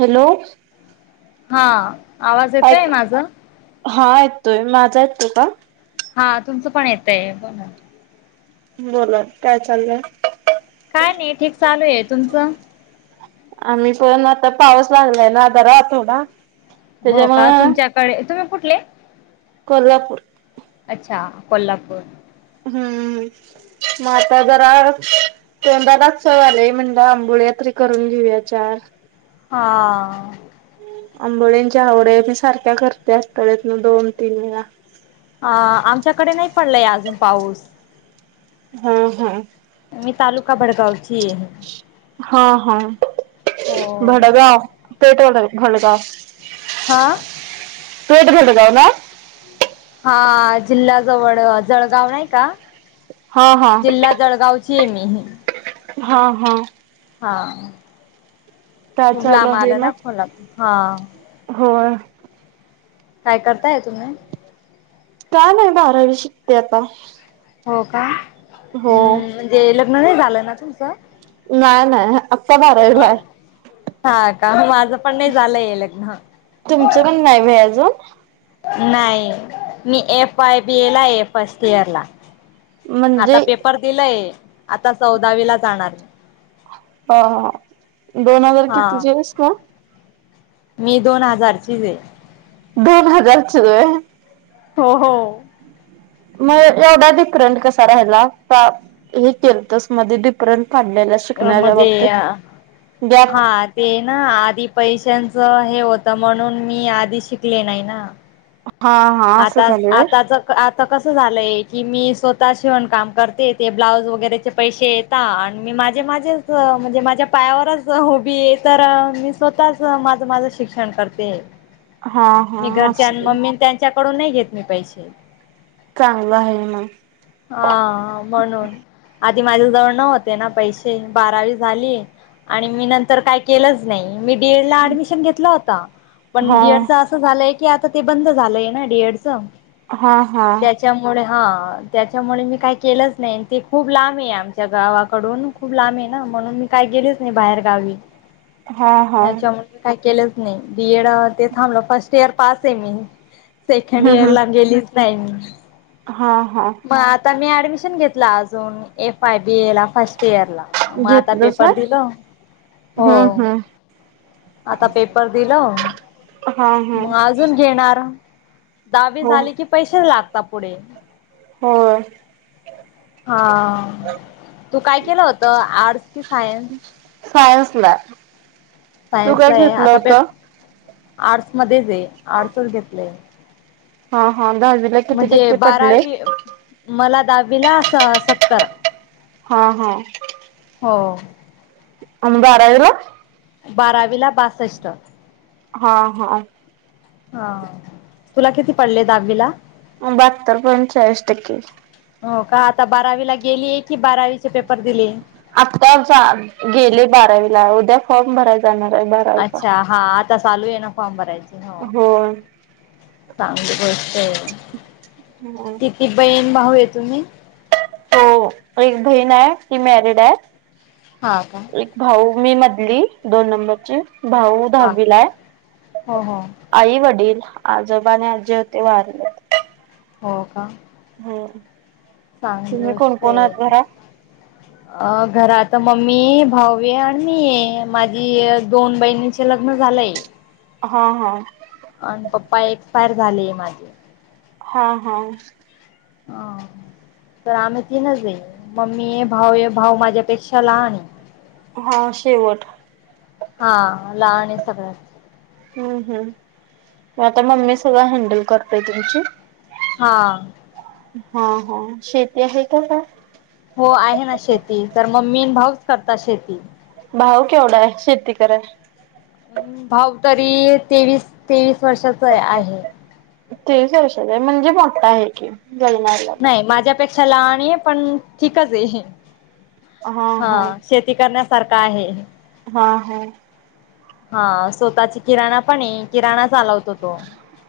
Hello हा आवाज येतोय ऐक माझा हा येतोय. माझा यतोय का? हा तुमचं पण येतंय बोला बोला काय चाललं काय नाही ठीक चालू आहे तुमचं आम्ही पण आता पाऊस लागलाय ना आता राहतो ना हो का तुमच्याकडे, तुम्ही कुठले. कोल्हापूर अच्छा कोल्हापूर हम्म मग आता जरा तंदालात्सव झालेय म्हणजे आंबोळ्या तरी करून घेऊया चार. हा आंबोळींच्या आवडया मी सारख्या करते आठवड्यातून दोन तीन वेळा. अ आमच्याकडे नाही पडलाय अजून पाऊस. हा हा मी तालुका भडगावची आहे. हा हा हो- घडगाव- हा. तू तर [unintelligible] हा जिल्हाजवळ जळगाव नाही का? हा हा जिल्हा जळगावची आहे मी. अह [inaudible] हा हा. हा. [inaudible] काय खूप चालू लाब आहे आला मग? ना खोला हा- होय काय करताय तुम्ही? का नाही बारावी शिकते आता- हो का? हो हम्म म- झालं ना तुमचं- नाही नाही. बारावीला आहे. हा का माझं पण नाही झालंय लग्न- तुमचं पण नाही व्हय अजून नाही मी एफ आय बी ए ला ए फर्स्ट इयर ला- म्हणजे आता पेपर दिलाय. आता चौदावी ला जाणार. अ दोन हजार हा कितीचे आहेस का. मी दोन हजारचीच आहे. दोन हजारचेय. हो हो. मग एवढा डिफरंट कसा राहिला हे केलतस मध्ये डिफरंट- काडल्याला शिकणाऱ्या म्हणजे बाबतीत. गॅप हा ते ना आधी पैसे- त्यांच हे होतं म्हणून मी आधी शिकले नाही ना- हा हा असं आता झालय- आताच आता कसं झालंय की मी स्वतः शिवण काम करते ते ब्लाऊज वगैरेचे पैसे येता आणि मी माझे माझेच म्हणजे माझ्या पायावरच उभी आहे तर मी स्वतःच माझं माझं शिक्षण करते- हा हा. कडून नाही घेत मी पैसे चांगलं आहे मग हा म्हणून. आधी माझ्या जवळ नव्हते ना पैसे बारावी झालीय आणि मी नंतर काय केलंच नाही- मी डीएड लाडमिशन घेतला होता पण हा डीएड अस झालं- की आता ते बंद झालंय- ना डी एड च - हा हा. हा त्याच्यामुळे मी काही केलंच नाही ते खूप लांबे हे आमच्या गावाकडून खूप लांब आहे ना म्हणून मी काय गेलेच नाही बाहेर गावी. हा हा याच्यामुळे काय केलं. नाही बीएड अ ते थांबलं फर्स्ट इयर पास आहे मी. सेकंड हम्म इयर हम्म ला गेली. नाहीईन हा हा. ऍडमिशन घेतला अजून एफ आय बी ए ला फस्ट पेअर ला म आता घेतलं पेपर सर दिल हो हम्म हम्म आता पेपर दिलं हा हा म अजून घेणार. दाहवी हो झाली की पैसे लाग आ पुढे होय हा तू काय केलं होतं आर्टस कि सायन्स. सायन्सला. तू काय सायन्सला आहे घेतलं आता पे होता. आर्ट्स मध्येच हे आर्टसच घेतलय. हा. हा दहावीला किती म्हणजे टक्के पडले बारावी मला दद. विलास सत्तर. हा हा. हो. [unintelligible] अबा आर र बारावी ला बासष्ट. हा हा हा तुला किती पडले दहावी ला. बहात्तर पॉईंट चाळीस टक्के. हो का आता बारावीला गेली. आत्ता सा गेले बारावीला उद्या. फॉम भराय. अच्छा हा आता चालू आहे ना फॉर्म भरायचे. हो होय चांगली गोष्ट आहे तिची बहीण. बाहुहे तुम्ही. हो एक बहीण आहे ती मॅरिड आहे. हा का एक भाऊ. मी मधली दोन नंबरची. भाऊ हा दधहावीलाय हो हो आई वडील. आजोबा ने आजे होते वारलेत. हो का. हो. चांगल असतंय घरात. मम्मी भावे आणि मी माझी दोन बहिणीचे लग्न झालंय. हा हा. आणि पप्पा एक्सपायर झालेय माझे. हा हा. ह तर आम्ही तीनच, मम्मी ये भाऊ ये भाऊ माझ्यापेक्षा लहान आहे. हा शेवट. हा लहान सगळंत. हम् हम आता मम्मी सगळं हँडल कर ताई तुमची हा. हा हा शेती आहे का काय? हो आहे ना शेती तर मम्मी भाऊच करतात शेती. भाऊ केवढा आहे शेती कराय? भाव तरी तेवीस तेवीस वर्षाचा आहे. तेवीस वर्षात आहे म्हणजे मोठा आहे की. लग्नाला काय. क्षा लहान आहे. पण ठीकच आहे. हा शेती करण्यास सारख आहे. हा हा. हा स्वतः ची किराणा पण आहे किराणा चालव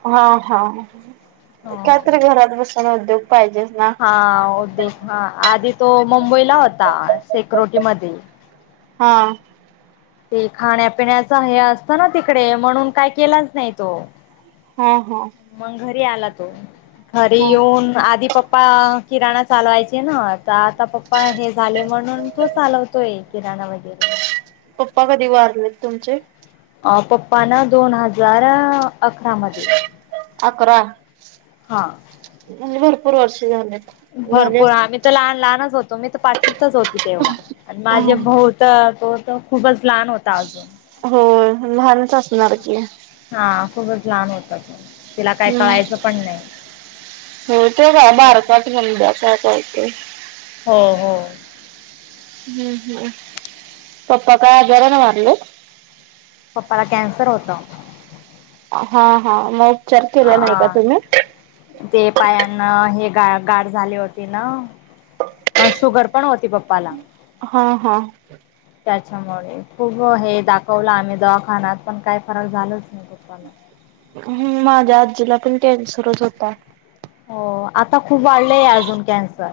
हा हा कायतरी घरात बस सुन उद्योग पाहिजेच ना. हा उद्योग हा आदी तो मुंबईला होता सेकुरिटीमध्ये. हा. ते खाण्यापिण्याच हे असतं ना तिकडे म्हणून काय केलाच नाही तो. ह हा. मग आला तो घरी हा येऊन आधी पप्पा पप्पा किराणा चालवायचे ना आता आता पप्पा हे झाले म्हणून तो चालवतोय किराणा वगैरे. पप्पा कधी वारलेत तुमचे? पप्प ना दोन हजार अकरामध्ये. अकरा! म्हजे भरपूर वर्षी झालेत. झाले भरपूर असतील. आम्ही तर लहान लहानच हो तो मी त पाचवीतच होती तेव्हा आणि माझे भाऊ त को तो खूपच लहान होता आजून हो लहानच असणार की हा खूपच लहान होता तो तिला काय हम्म, कळायचं पण नाही. हो ते काय बारकाच [unintelligible] [unintelligible] हो हो. हम्म हम्म, पप्पा काय आजाराने वारलेत? पप्पाला कॅन्सर होता. हा हा मग उपचार आ केला नाही का तुम्ही? ते पायांना हे गा गाठ झाली होती ना, अ शुगर पण होती पप्पाला हा हा. त्यामुळे खूप हे दाखवलं आम्ही दवाखान्यात पण काही फरक झालच नाही पप्पाला हम्म माझ्या आजीला पण कॅन्सर च होता. हो आता खूप वाढलंय अजून कॅन्सर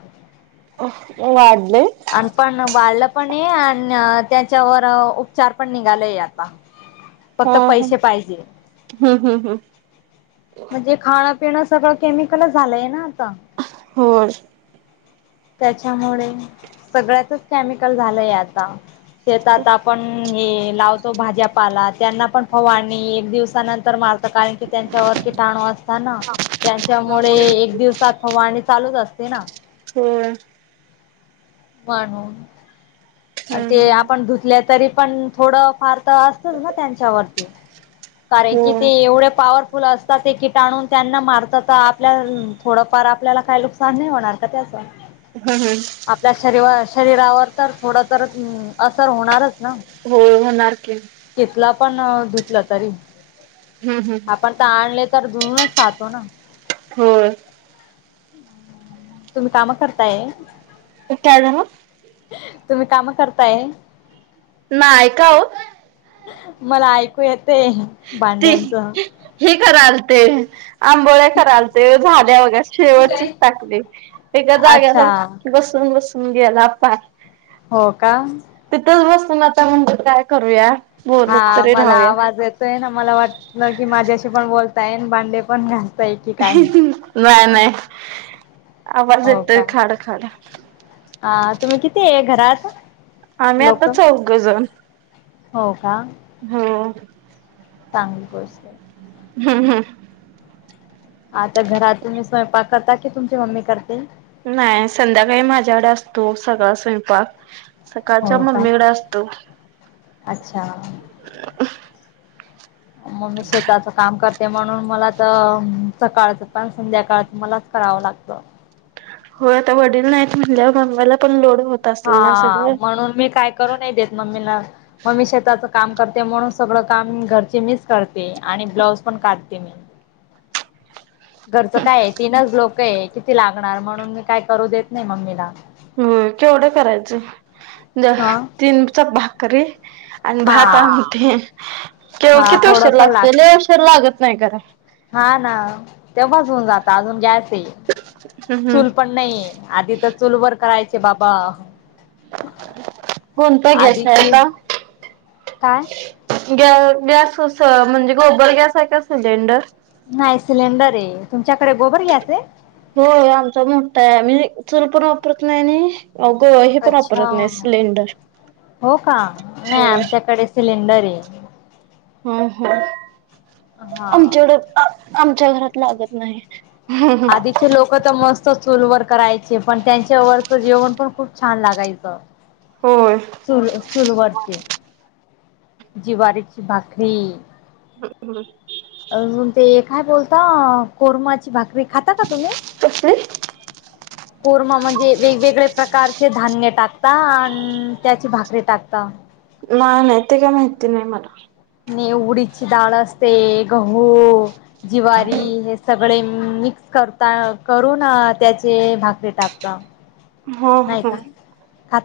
अह वाढले आन पण वाढले पण ये, आन त्याच्यावर उपचार पण निघालाय आता हा फक्त हा. पैसे पाहिजे हम्म हम्म हम्म. म्हणजे खाण तेन सगळं केमिकलच झालंय ना आता अह होय. त्याच्यामुळे सगळ्यातच केमिकल झालंय आता शेतात आपण हे लावतो भाज्यापाला त्यांना पण फवारणी एक दिवसानंतर मार त कारण की त्यांच्यावर किटाणू असता ना, त्यांच्यामुळे एक दिवसात फवारणी चालूच अस ते ना होय. म्हणून हम्म ते हम्म. आपण धुतल्या तरी पण थोडं फार त असतच ना त्यांच्यावरती कारण की ते होय. एवढे पावर फुल असतात, ते किटाणू त्यांना मारतात त आपल्यान थोडंफार आपल्याला, काय नुकसान नाही होणार का त्याचं? हम्म हम्म. आपल्या शरी [unintelligible] शरीरावर तर थोड तर उ असर होणारच ना हो होणार की तिथलं पण धुतलं तरी हम्म हम्म. आपण त आणले. तर [inaudible] ना होय. तुम्ही कामं करताय? काय झालं? तुम्ही कामं करताय? नाय. का ओ? मला ऐकू येत ते ती भांड्यांचं. हे करालते. आंबोळ्या करायलते झाल्या बघा शेवटचीच टाकली. एका जाग्याला अच्छा बसून बसून हम गेला [inaudible] हो का? पण आता म्हणतात काय करूया? बोलत तरी राहूया. तय ना मला वाटलं की माझ्याशी पण बोल ताय अन भांडे पण घास नाही नाही. आवाज हो येतंय का खाडं खाड अ तुम्ही किती आहे घरात आम्ही आता लोक चौघजण. हो का? हो चांगली गोस य हा हा आता घरात तुम्ही स्वयंपाक करता कि तुमची मम्मी करते? नाही संध्याकाळी माझ्याकडे असतो सगळा स्वयंपाक. सकाळच्या हो का मम्मीकडे असतो. अच्छा मग मी शेताचं काम कर ते म्हणून मला आता सकाळंच पण संध्याकाळंच मलाच करावं लागतं. होय आता वडील नाहीत म्हणल्याव मम्मीला पण लोड होत असेल ना हा सगळं. म्हणून मी काय करू नाही देत मम्मीला मम्मी शेताच काम करते म्हणून सगळं काम घरची मीच करते, आणि ब्लाऊज पण काढते मी. घरचं काय आहे तीनच लोक काय किती लागणार म्हणून मी काय करू देत नाही मम्मीला. होय केवढं [inaudible] द ह तीन चप भाकरी आणि भात हा आमटी. केव हा किती उशीर लागतोय? लय उशीर लागत नाही करा. हां ना, तेव्हाच होऊन जातं. आजून जाच ते, हम्म चूल पण नाइए. आधी त चूलवर करायच् बाबा. कोणता गॅस आहे आधीची आता. काय ग गॅस म्हणजे गोबर गॅस आहे का. सिलेंडर? नाही सिलेंडर आहे तुमच्याकडे गोबर गॅस आहे. होय आमचा मोठा आहे, आम्ही चूल पण वापरत नाही-आणि. अच्छा हो का, नाही होय आमच्याकडे सिलेंडर. आहे. हम् हम हा आमच्याकडे. आमच्या घरात लागत नाही. आधीचे लोक तर मस्त चूलवर. करायचे पण त्यांच्यावरचं जेवण पण खूप छान लागायचं. होय चूल-चूल वरचे. ज्वारीरीची भाकरी. अजून ते एक. हाय बोलता कोरमाची भाकरी. खाता का तुम्ही कसली? कोरमा म्हणजे, वेगवेगळे्या प्रकारचे धान्य टाक टकता आणि त्याची भाकरी टाकता. नाही-नाही ते काय माहिती नाही मला. आणि उडदाची डाळ असते, गहू, ज्वारी, हे सगळे मिक्स करता करून त्याचे भाकरी टाकताव. हो, हो,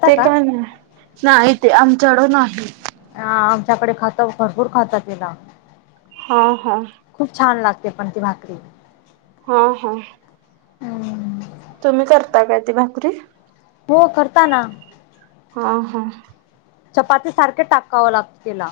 ते काय नाही-नाही ते आमच्याकड नाही. ह आमच्याकडे खातव भरपूर खातंव केला हा, हा. ते पण ती भाकरी. हा, हा. हम्. तुम्ही करता का ती भाकरी. हो करताना. हा, हा. चपाती सारखे टाकावं लागतं. केला.